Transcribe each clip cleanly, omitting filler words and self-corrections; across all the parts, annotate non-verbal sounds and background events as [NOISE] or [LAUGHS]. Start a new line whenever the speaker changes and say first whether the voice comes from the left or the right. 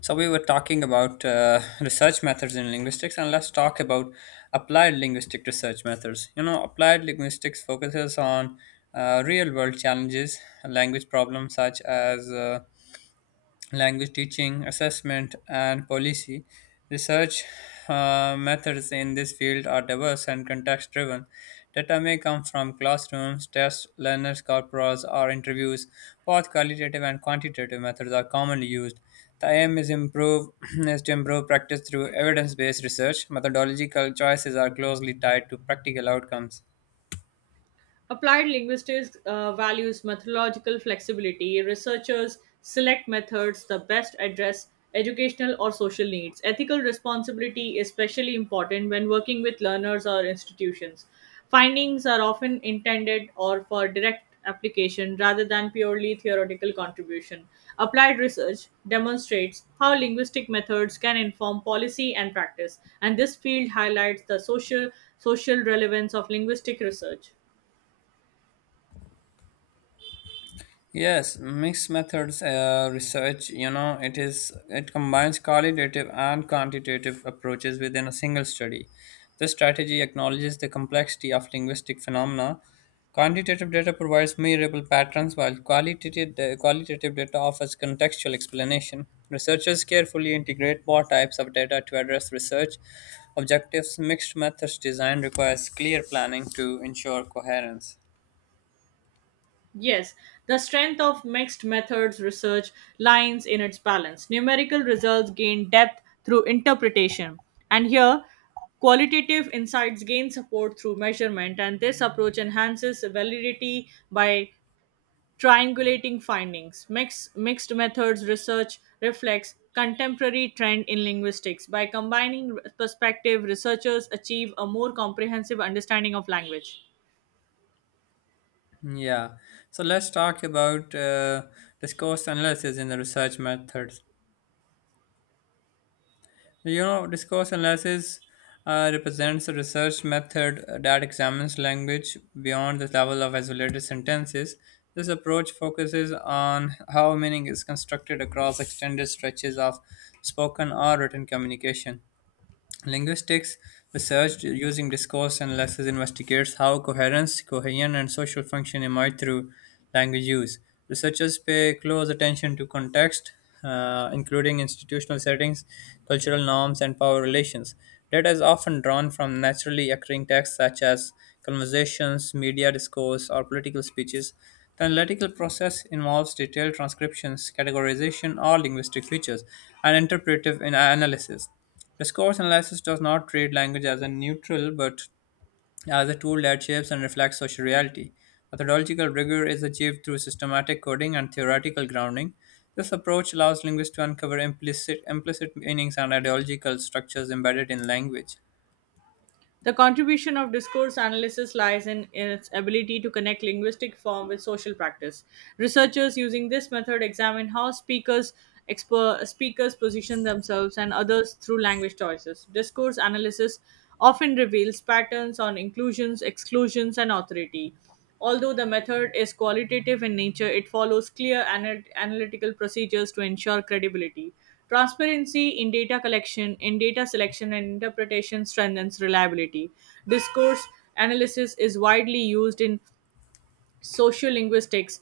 left: So we were talking about research methods in linguistics, and let's talk about applied linguistic research methods. You know, applied linguistics focuses on real-world challenges, language problems such as language teaching, assessment, and policy. Research methods in this field are diverse and context driven. Data may come from classrooms, tests, learners' corporas, or interviews. Both qualitative and quantitative methods are commonly used. The aim is, improve, [CLEARS THROAT] is to improve practice through evidence based research. Methodological choices are closely tied to practical outcomes.
right: Applied linguistics values methodological flexibility. Researchers select methods that best address educational or social needs. Ethical responsibility is especially important when working with learners or institutions. Findings are often intended or for direct application rather than purely theoretical contribution. Applied research demonstrates how linguistic methods can inform policy and practice, and this field highlights the social relevance of linguistic research.
left: Yes, mixed methods research, you know, it combines qualitative and quantitative approaches within a single study. This strategy acknowledges the complexity of linguistic phenomena. Quantitative data provides measurable patterns, while qualitative data offers contextual explanation. Researchers carefully integrate both types of data to address research objectives. Mixed methods design requires clear planning to ensure coherence.
right: Yes, the strength of mixed methods research lies in its balance. Numerical results gain depth through interpretation, and here qualitative insights gain support through measurement, and this approach enhances validity by triangulating findings. Mixed methods research reflects contemporary trend in linguistics. By combining perspective, researchers achieve a more comprehensive understanding of language.
left: Yeah, so let's talk about discourse analysis in the research methods. You know, discourse analysis represents a research method that examines language beyond the level of isolated sentences. This approach focuses on how meaning is constructed across extended stretches of spoken or written communication. Linguistics research using discourse analysis investigates how coherence, cohesion, and social function emerge through language use. Researchers pay close attention to context, including institutional settings, cultural norms, and power relations. Data is often drawn from naturally occurring texts such as conversations, media discourse, or political speeches. The analytical process involves detailed transcriptions, categorization, or linguistic features, and analysis. Discourse analysis does not treat language as a neutral but as a tool that shapes and reflects social reality. Methodological rigor is achieved through systematic coding and theoretical grounding. This approach allows linguists to uncover implicit meanings and ideological structures embedded in language.
right: The contribution of discourse analysis lies in its ability to connect linguistic form with social practice. Researchers using this method examine how speakers position themselves and others through language choices. Discourse analysis often reveals patterns on inclusions, exclusions, and authority. Although the method is qualitative in nature, it follows clear analytical procedures to ensure credibility. Transparency in data collection, in data selection and interpretation strengthens reliability. Discourse analysis is widely used in social linguistics,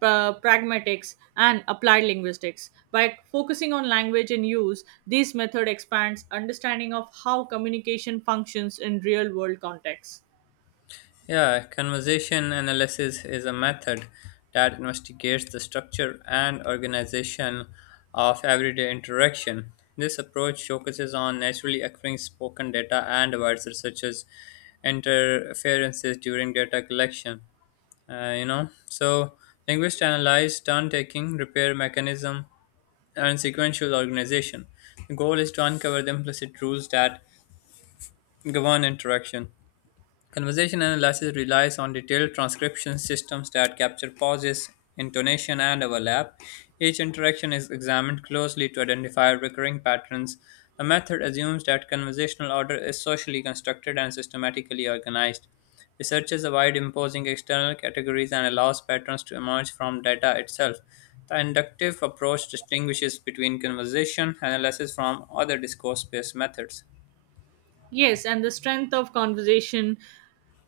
right: pragmatics, and applied linguistics. By focusing on language and use, this method expands understanding of how communication functions in real world contexts.
left: Yeah, conversation analysis is a method that investigates the structure and organization of everyday interaction. This approach focuses on naturally occurring spoken data and avoids researchers' interferences during data collection. So linguists analyze turn taking, repair mechanism, and sequential organization. The goal is to uncover the implicit rules that govern interaction. Conversation analysis relies on detailed transcription systems that capture pauses, intonation, and overlap. Each interaction is examined closely to identify recurring patterns. The method assumes that conversational order is socially constructed and systematically organized. Researchers avoid imposing external categories and allows patterns to emerge from data itself. The inductive approach distinguishes between conversation analysis from other discourse based methods.
right: Yes, and the strength of conversation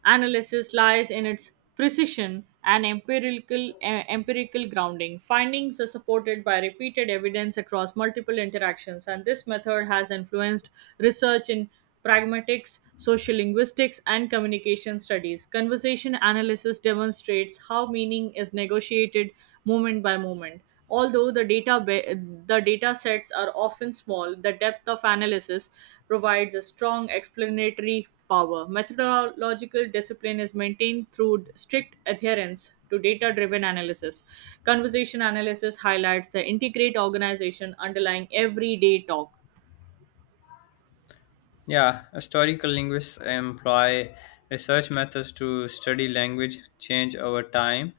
right: analysis lies in its precision and empirical grounding. Findings are supported by repeated evidence across multiple interactions, and this method has influenced research in pragmatics, social linguistics, and communication studies. Conversation analysis demonstrates how meaning is negotiated moment by moment. Although the data sets are often small, the depth of analysis provides a strong explanatory power. Methodological discipline is maintained through strict adherence to data driven analysis. Conversation analysis highlights the integrate organization underlying everyday talk.
left: Yeah, historical linguists employ research methods to study language change over time,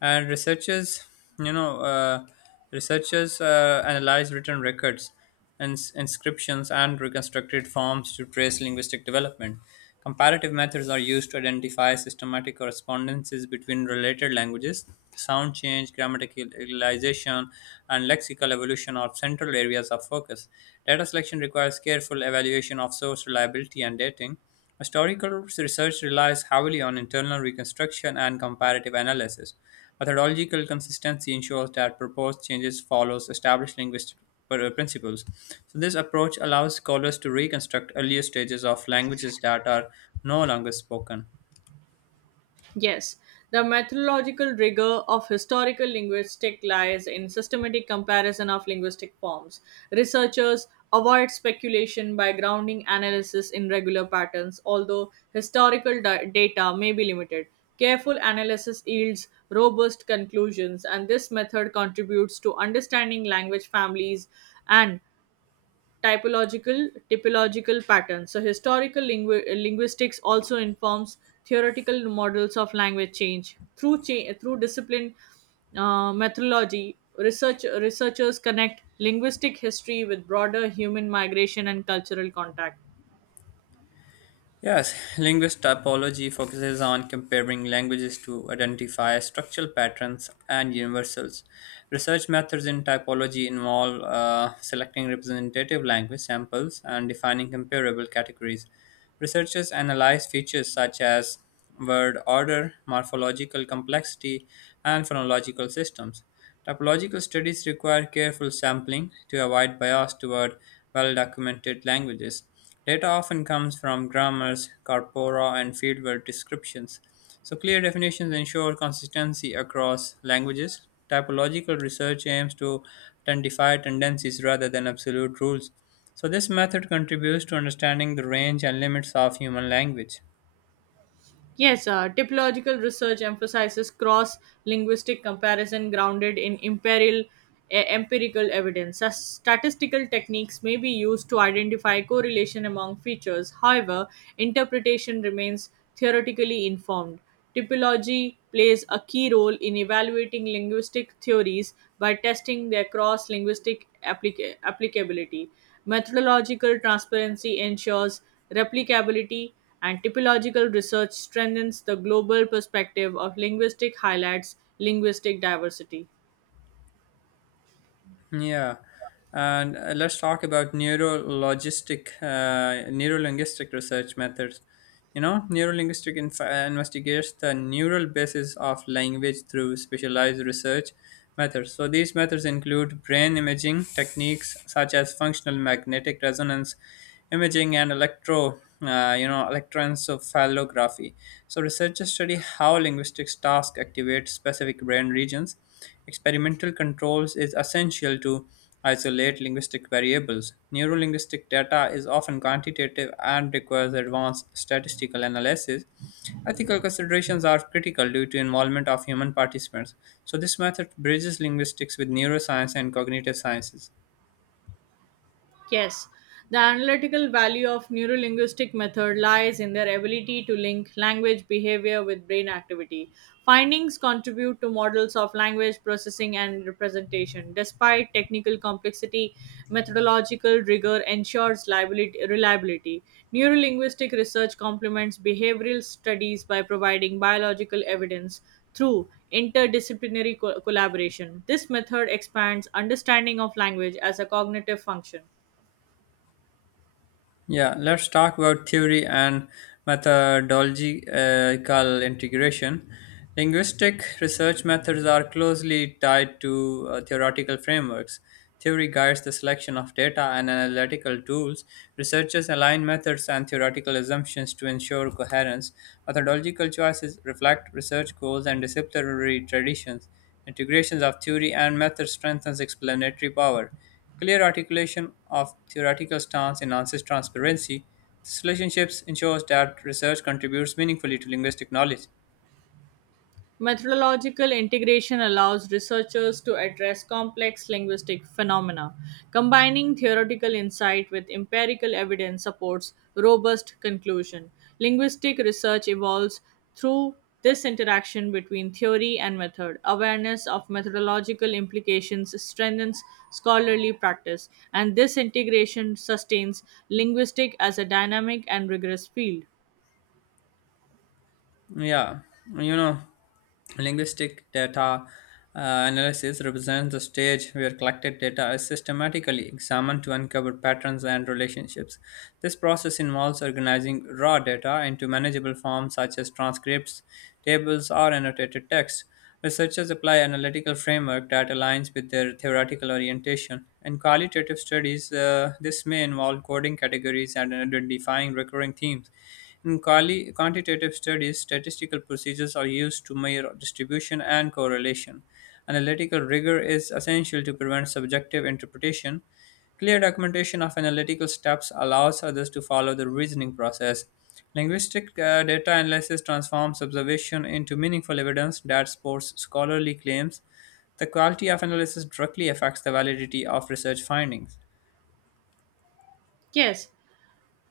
left: and researchers, you know, researchers analyze written records and inscriptions and reconstructed forms to trace linguistic development. Comparative methods are used to identify systematic correspondences between related languages. Sound change, grammaticalization, and lexical evolution are central areas of focus. Data selection requires careful evaluation of source reliability and dating. Historical research relies heavily on internal reconstruction and comparative analysis. Methodological consistency ensures that proposed changes follows established linguistic principles. So this approach allows scholars to reconstruct earlier stages of languages that are no longer spoken.
right: Yes, the methodological rigor of historical linguistics lies in systematic comparison of linguistic forms. Researchers avoid speculation by grounding analysis in regular patterns, although data may be limited. Careful analysis yields robust conclusions, and this method contributes to understanding language families and typological patterns. So historical linguistics also informs theoretical models of language change through discipline methodology. Researchers connect linguistic history with broader human migration and cultural contact.
left: Yes, linguist typology focuses on comparing languages to identify structural patterns and universals. Research methods in typology involve selecting representative language samples and defining comparable categories. Researchers analyze features such as word order, morphological complexity, and phonological systems. Typological studies require careful sampling to avoid bias toward well documented languages. Data often comes from grammars, corpora, and fieldwork descriptions, so clear definitions ensure consistency across languages. Typological research aims to identify tendencies rather than absolute rules. So, this method contributes to understanding the range and limits of human language.
right: Yes, typological research emphasizes cross linguistic comparison grounded in empirical evidence. Statistical techniques may be used to identify correlation among features. However, interpretation remains theoretically informed. Typology plays a key role in evaluating linguistic theories by testing their cross linguistic applicability. Methodological transparency ensures replicability, and typological research strengthens the global perspective of linguistic highlights linguistic diversity.
left: Yeah, and let's talk about neurolinguistic research methods. You know, neurolinguistic investigates the neural basis of language through specialized research methods. So these methods include brain imaging techniques such as functional magnetic resonance imaging and electroencephalography. So researchers study how linguistics task activate specific brain regions. Experimental controls is essential to isolate linguistic variables. Neurolinguistic data is often quantitative and requires advanced statistical analysis. Ethical considerations are critical due to involvement of human participants. So this method bridges linguistics with neuroscience and cognitive sciences.
right: Yes, the analytical value of neurolinguistic method lies in their ability to link language behavior with brain activity. Findings contribute to models of language processing and representation. Despite technical complexity, methodological rigor ensures reliability. Neurolinguistic research complements behavioral studies by providing biological evidence through interdisciplinary collaboration. This method expands understanding of language as a cognitive function.
left: Yeah, let's talk about theory and methodological integration. Linguistic research methods are closely tied to theoretical frameworks. Theory guides the selection of data and analytical tools. Researchers align methods and theoretical assumptions to ensure coherence. Methodological choices reflect research goals and disciplinary traditions. Integrations of theory and method strengthens explanatory power. Clear articulation of theoretical stance enhances transparency. This relationship ensures that research contributes meaningfully to linguistic knowledge.
right: Methodological integration allows researchers to address complex linguistic phenomena. Combining theoretical insight with empirical evidence supports robust conclusion. Linguistic research evolves through this interaction between theory and method. Awareness of methodological implications strengthens scholarly practice, and this integration sustains linguistics as a dynamic and rigorous field.
left: Yeah, you know, linguistic data analysis represents the stage where collected data is systematically examined to uncover patterns and relationships. This process involves organizing raw data into manageable forms such as transcripts, tables, or annotated text. Researchers apply analytical framework that aligns with their theoretical orientation. In qualitative studies, this may involve coding categories and identifying recurring themes. In quantitative studies, statistical procedures are used to measure distribution and correlation. Analytical rigor is essential to prevent subjective interpretation. Clear documentation of analytical steps allows others to follow the reasoning process. Linguistic data analysis transforms observation into meaningful evidence that supports scholarly claims. The quality of analysis directly affects the validity of research findings.
right: Yes,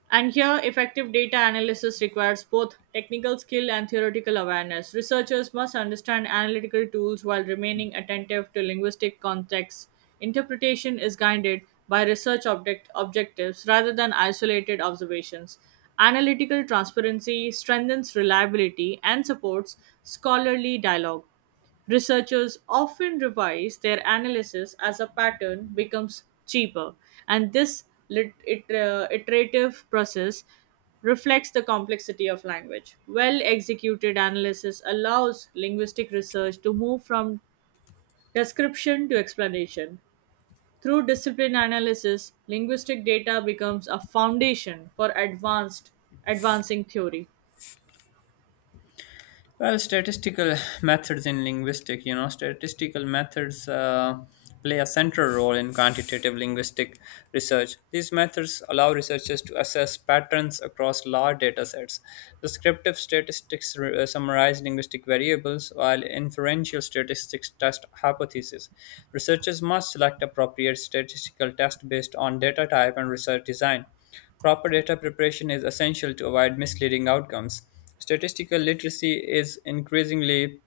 right: and here, effective data analysis requires both technical skill and theoretical awareness. Researchers must understand analytical tools while remaining attentive to linguistic contexts. Interpretation is guided by objectives rather than isolated observations. Analytical transparency strengthens reliability and supports scholarly dialogue. Researchers often revise their analysis as a pattern becomes cheaper, and this iterative process reflects the complexity of language. Well executed analysis allows linguistic research to move from description to explanation. Through discipline analysis, linguistic data becomes a foundation for advanced advancing theory.
left: Well, statistical [LAUGHS] methods in linguistic, you know, statistical methods play a central role in quantitative linguistic research. These methods allow researchers to assess patterns across large data sets. Descriptive statistics summarize linguistic variables, while inferential statistics test hypotheses. Researchers must select appropriate statistical test based on data type and research design. Proper data preparation is essential to avoid misleading outcomes. Statistical literacy is increasingly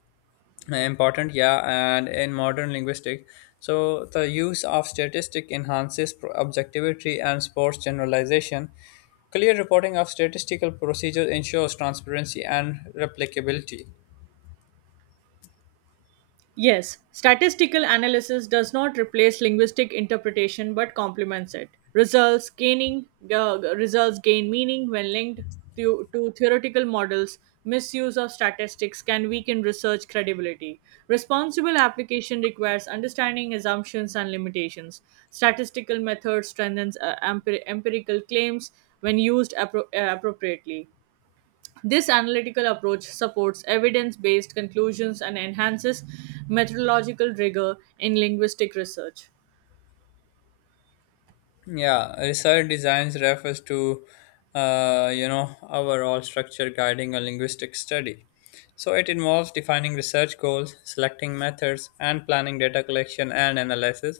left: important, yeah, and in modern linguistics. So, the use of statistic enhances objectivity and supports generalization. Clear reporting of statistical procedures ensures transparency and replicability.
right: Yes, statistical analysis does not replace linguistic interpretation but complements it. Results gain meaning when linked to theoretical models. Misuse of statistics can weaken research credibility. Responsible application requires understanding assumptions and limitations. Statistical methods strengthens empirical claims when used appropriately. This analytical approach supports evidence based conclusions and enhances methodological rigor in linguistic research.
left: Yeah, research designs refers to you know overall structure guiding a linguistic study. So it involves defining research goals, selecting methods, and planning data collection and analysis.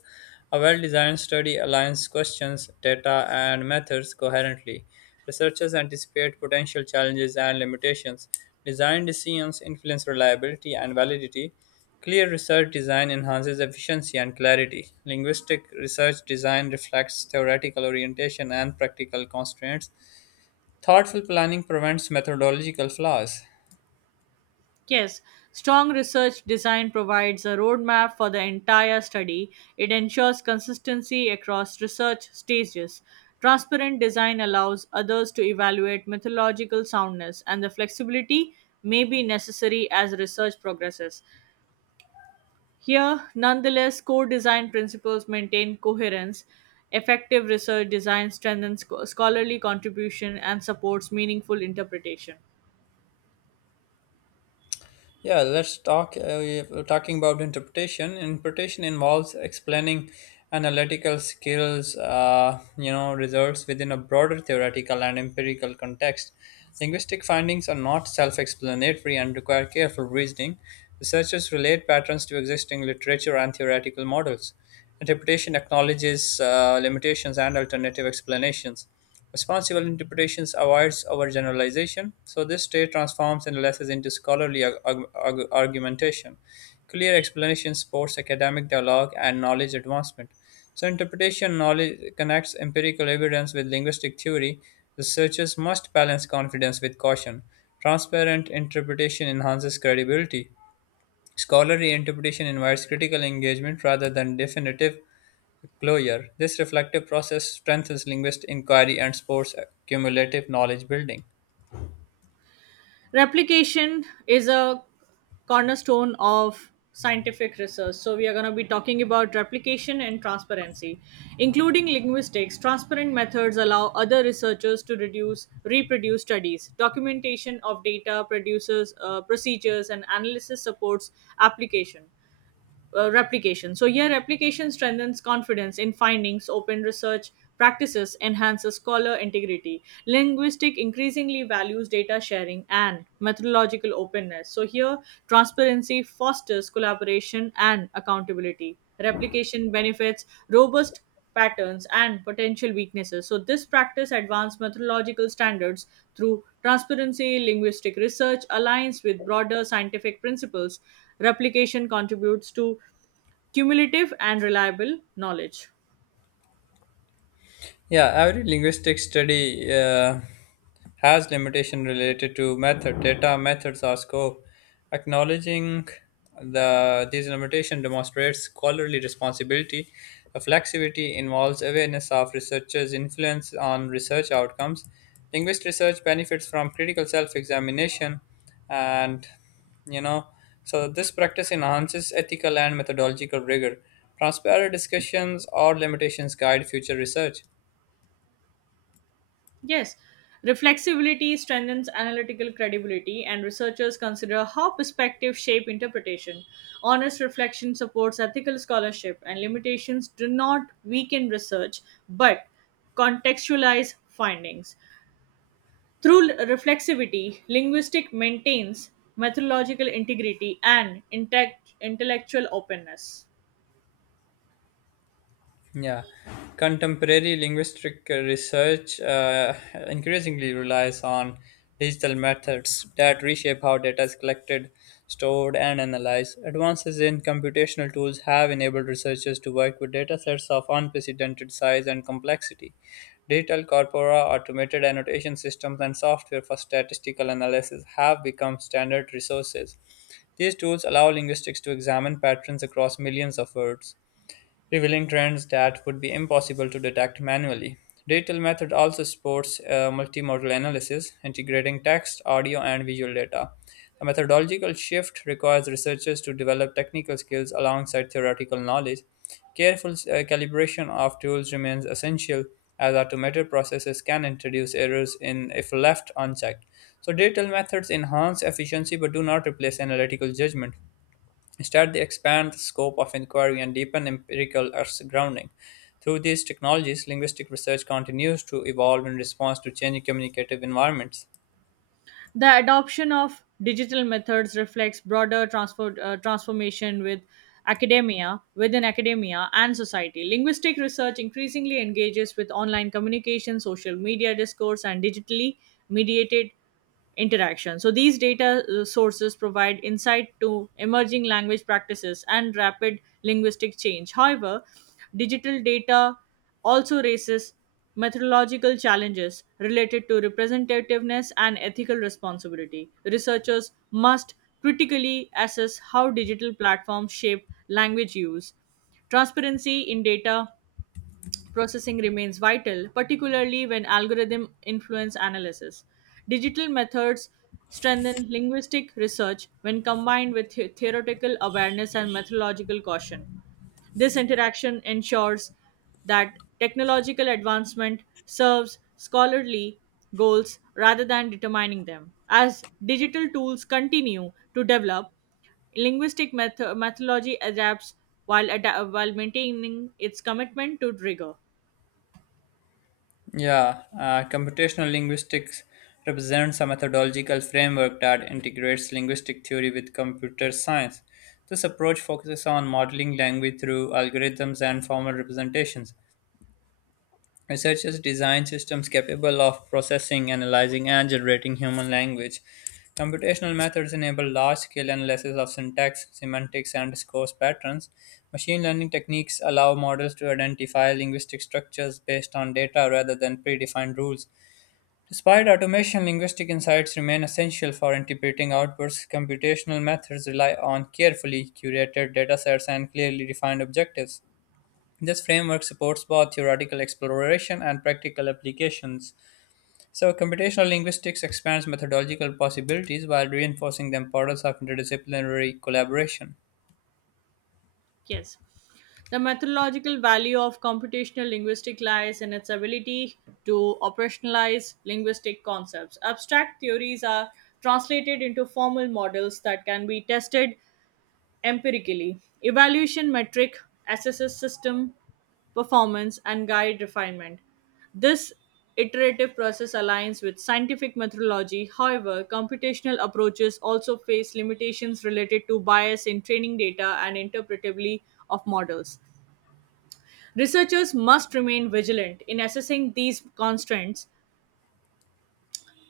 left: A well-designed study aligns questions, data, and methods coherently. Researchers anticipate potential challenges and limitations. Design decisions influence reliability and validity. Clear research design enhances efficiency and clarity. Linguistic research design reflects theoretical orientation and practical constraints. Thoughtful planning prevents methodological flaws.
right: Yes, strong research design provides a roadmap for the entire study. It ensures consistency across research stages. Transparent design allows others to evaluate methodological soundness, and the flexibility may be necessary as research progresses. Here, nonetheless, core design principles maintain coherence, effective research design strengthens scholarly contribution, and supports meaningful interpretation.
left: Yeah, let's talk. We're talking about interpretation. Interpretation involves explaining analytical skills, you know, results within a broader theoretical and empirical context. Linguistic findings are not self-explanatory and require careful reasoning. Researchers relate patterns to existing literature and theoretical models. Interpretation acknowledges limitations and alternative explanations. Responsible interpretations avoids overgeneralization, so this state transforms analysis into scholarly argumentation. Clear explanation supports academic dialogue and knowledge advancement. So, interpretation knowledge connects empirical evidence with linguistic theory. Researchers must balance confidence with caution. Transparent interpretation enhances credibility. Scholarly interpretation invites critical engagement rather than definitive Gloyer, this reflective process strengthens linguistic inquiry and supports cumulative knowledge building.
right: Replication is a cornerstone of scientific research. So, we are going to be talking about replication and transparency. Including linguistics, transparent methods allow other researchers to reproduce studies. Documentation of data, produces procedures, and analysis supports application. Replication. So here, replication strengthens confidence in findings, open research practices, enhances scholar integrity. Linguistic increasingly values data sharing and methodological openness. So here, transparency fosters collaboration and accountability. Replication benefits robust patterns, and potential weaknesses. So, this practice advanced methodological standards through transparency, linguistic research, aligns with broader scientific principles. Replication contributes to cumulative and reliable knowledge.
left: Yeah, every linguistic study has limitation related to method, data, methods, or scope. Acknowledging these limitation demonstrates scholarly responsibility. Reflexivity involves awareness of researchers' influence on research outcomes. Linguist research benefits from critical self-examination, and you know, so this practice enhances ethical and methodological rigor. Transparent discussions or limitations guide future research.
right: Yes, reflexibility strengthens analytical credibility, and researchers consider how perspectives shape interpretation. Honest reflection supports ethical scholarship, and limitations do not weaken research but contextualize findings. Through reflexivity, linguistic maintains methodological integrity and intellectual openness.
left: Yeah, contemporary linguistic research increasingly relies on digital methods that reshape how data is collected, stored, and analyzed. Advances in computational tools have enabled researchers to work with datasets of unprecedented size and complexity. Digital corpora, automated annotation systems, and software for statistical analysis have become standard resources. These tools allow linguistics to examine patterns across millions of words revealing trends that would be impossible to detect manually. Digital method also supports multimodal analysis, integrating text, audio, and visual data. The methodological shift requires researchers to develop technical skills alongside theoretical knowledge. Careful calibration of tools remains essential as automated processes can introduce errors in if left unchecked. So digital methods enhance efficiency but do not replace analytical judgment. Instead, they expand the scope of inquiry and deepen empirical earth's grounding. Through these technologies, linguistic research continues to evolve in response to changing communicative environments.
right: The adoption of digital methods reflects broader transformation with academia, within academia and society. Linguistic research increasingly engages with online communication, social media discourse, and digitally mediated interaction. So these data sources provide insight to emerging language practices and rapid linguistic change. However, digital data also raises methodological challenges related to representativeness and ethical responsibility. Researchers must critically assess how digital platforms shape language use. Transparency in data processing remains vital, particularly when algorithm influence analysis. Digital methods strengthen linguistic research when combined with theoretical awareness and methodological caution. This interaction ensures that technological advancement serves scholarly goals rather than determining them. As digital tools continue to develop, linguistic methodology adapts while maintaining its commitment to rigor.
left: Yeah, computational linguistics represents a methodological framework that integrates linguistic theory with computer science. This approach focuses on modeling language through algorithms and formal representations. Researchers design systems capable of processing, analyzing, and generating human language. Computational methods enable large scale analysis of syntax, semantics, and discourse patterns. Machine learning techniques allow models to identify linguistic structures based on data rather than predefined rules. Despite automation, linguistic insights remain essential for interpreting outputs. Computational methods rely on carefully curated datasets and clearly defined objectives. This framework supports both theoretical exploration and practical applications. So, computational linguistics expands methodological possibilities while reinforcing the importance of interdisciplinary collaboration.
right: Yes. The methodological value of computational linguistics lies in its ability to operationalize linguistic concepts. Abstract theories are translated into formal models that can be tested empirically. Evaluation metric assesses system performance and guide refinement. This iterative process aligns with scientific methodology. However, computational approaches also face limitations related to bias in training data and interpretability of models. Researchers must remain vigilant in assessing these constraints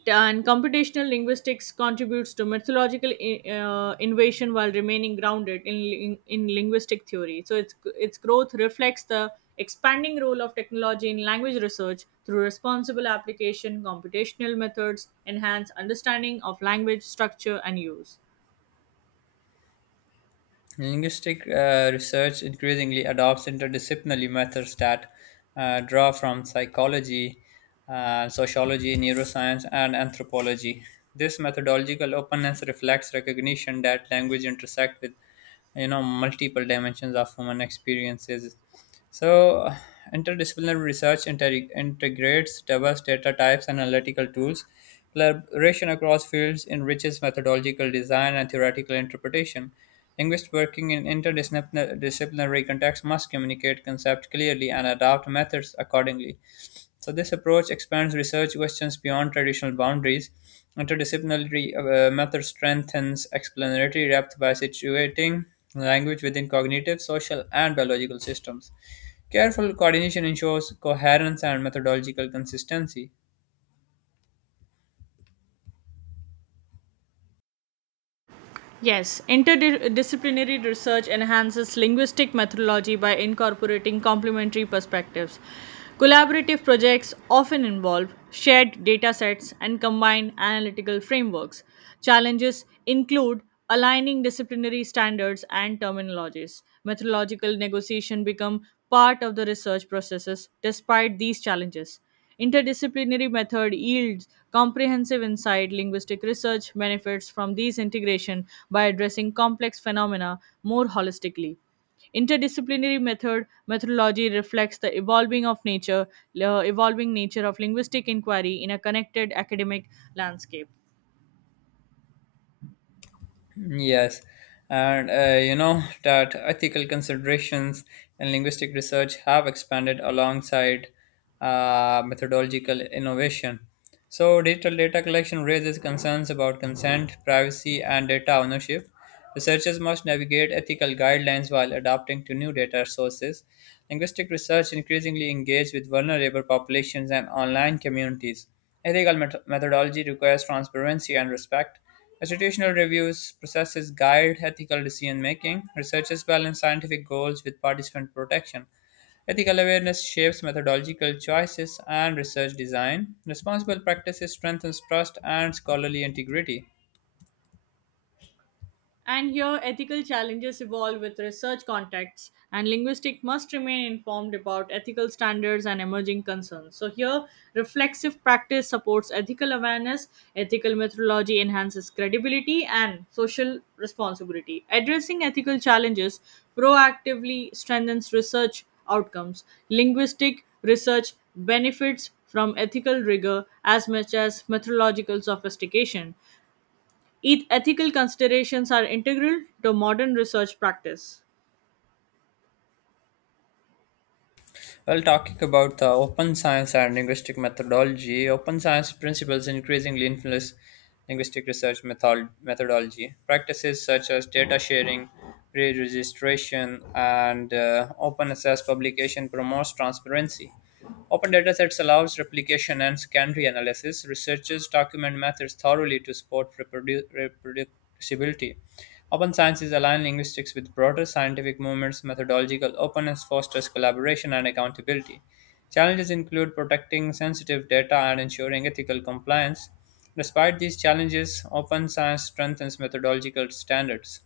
right: and computational linguistics contributes to methodological innovation while remaining grounded in linguistic theory. So its growth reflects the expanding role of technology in language research through responsible application, computational methods, enhance understanding of language structure and use.
left: Linguistic research increasingly adopts interdisciplinary methods that draw from psychology, sociology, neuroscience, and anthropology. This methodological openness reflects recognition that language intersects with you know multiple dimensions of human experiences. So, interdisciplinary research integrates diverse data types and analytical tools. Collaboration across fields enriches methodological design and theoretical interpretation. Linguists working in interdisciplinary contexts must communicate concepts clearly and adapt methods accordingly. So, this approach expands research questions beyond traditional boundaries. Interdisciplinary method strengthens explanatory depth by situating language within cognitive, social, and biological systems. Careful coordination ensures coherence and methodological consistency.
right: Yes, interdisciplinary research enhances linguistic methodology by incorporating complementary perspectives. Collaborative projects often involve shared data sets and combined analytical frameworks. Challenges include aligning disciplinary standards and terminologies. Methodological negotiation become part of the research processes despite these challenges. Interdisciplinary method yields comprehensive insight. Linguistic research benefits from these integration by addressing complex phenomena more holistically. Interdisciplinary method methodology reflects the evolving nature of linguistic inquiry in a connected academic landscape.
left: Yes, and you know that ethical considerations in linguistic research have expanded alongside methodological innovation. So, digital data collection raises concerns about consent, privacy, and data ownership. Researchers must navigate ethical guidelines while adapting to new data sources. Linguistic research increasingly engage with vulnerable populations and online communities. Ethical methodology requires transparency and respect. Institutional reviews processes guide ethical decision making. Researchers balance scientific goals with participant protection. Ethical awareness shapes methodological choices and research design. Responsible practices strengthens trust and scholarly integrity.
right: And here, ethical challenges evolve with research contexts, and linguistics must remain informed about ethical standards and emerging concerns. So, here, reflexive practice supports ethical awareness, ethical methodology enhances credibility, and social responsibility. Addressing ethical challenges proactively strengthens research outcomes. Linguistic research benefits from ethical rigor as much as methodological sophistication. Ethical considerations are integral to modern research practice.
left: Well, talking about the open science and linguistic methodology, open science principles increasingly influence linguistic research methodology. Practices such as data sharing, pre registration, and open access publication promotes transparency. Open datasets allows replication and secondary analysis. Researchers document methods thoroughly to support reproducibility. Open science is aligned linguistics with broader scientific movements. Methodological openness fosters collaboration and accountability. Challenges include protecting sensitive data and ensuring ethical compliance. Despite these challenges, open science strengthens methodological standards.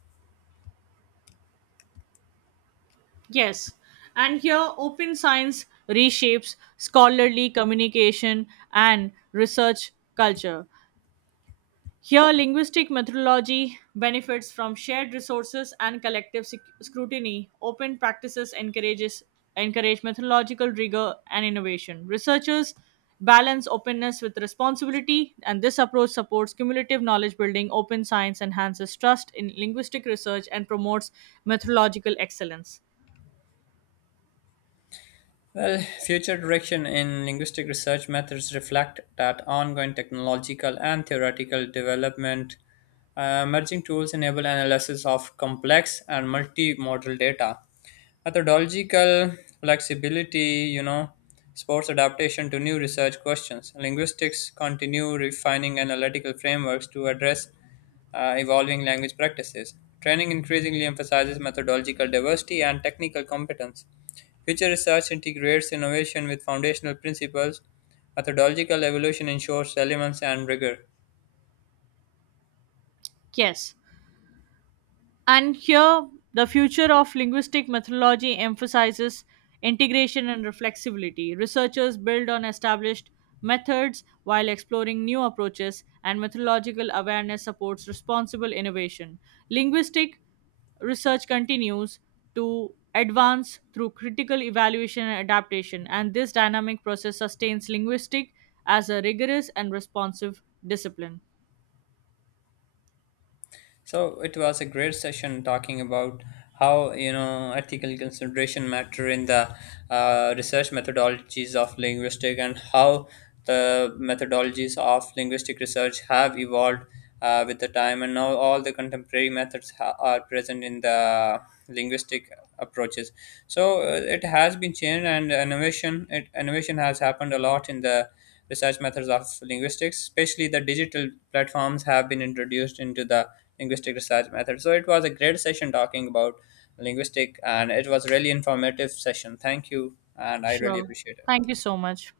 right: Yes, and here open science reshapes scholarly communication and research culture. Here, linguistic methodology benefits from shared resources and collective scrutiny. Open practices encourage methodological rigor and innovation. Researchers balance openness with responsibility, and this approach supports cumulative knowledge building. Open science enhances trust in linguistic research and promotes methodological excellence.
left: Well, future direction in linguistic research methods reflect that ongoing technological and theoretical development. Emerging tools enable analysis of complex and multimodal data, methodological flexibility, you know, sports adaptation to new research questions. Linguistics continue refining analytical frameworks to address evolving language practices. Training increasingly emphasizes methodological diversity and technical competence. Future research integrates innovation with foundational principles. Methodological evolution ensures relevance and rigor.
right: Yes. And here, the future of linguistic methodology emphasizes integration and reflexivity. Researchers build on established methods while exploring new approaches, and methodological awareness supports responsible innovation. Linguistic research continues to advance through critical evaluation and adaptation, and this dynamic process sustains linguistic as a rigorous and responsive discipline.
left: So it was a great session talking about how you know ethical consideration matter in the research methodologies of linguistic and how the methodologies of linguistic research have evolved with the time and now all the contemporary methods are present in the linguistic approaches so it has been changed and innovation has happened a lot in the research methods of linguistics especially the digital platforms have been introduced into the linguistic research method. So it was a great session talking about linguistic, and it was really informative session. Thank you, and I really
right: Sure.
left: appreciate it.
right: Thank you so much.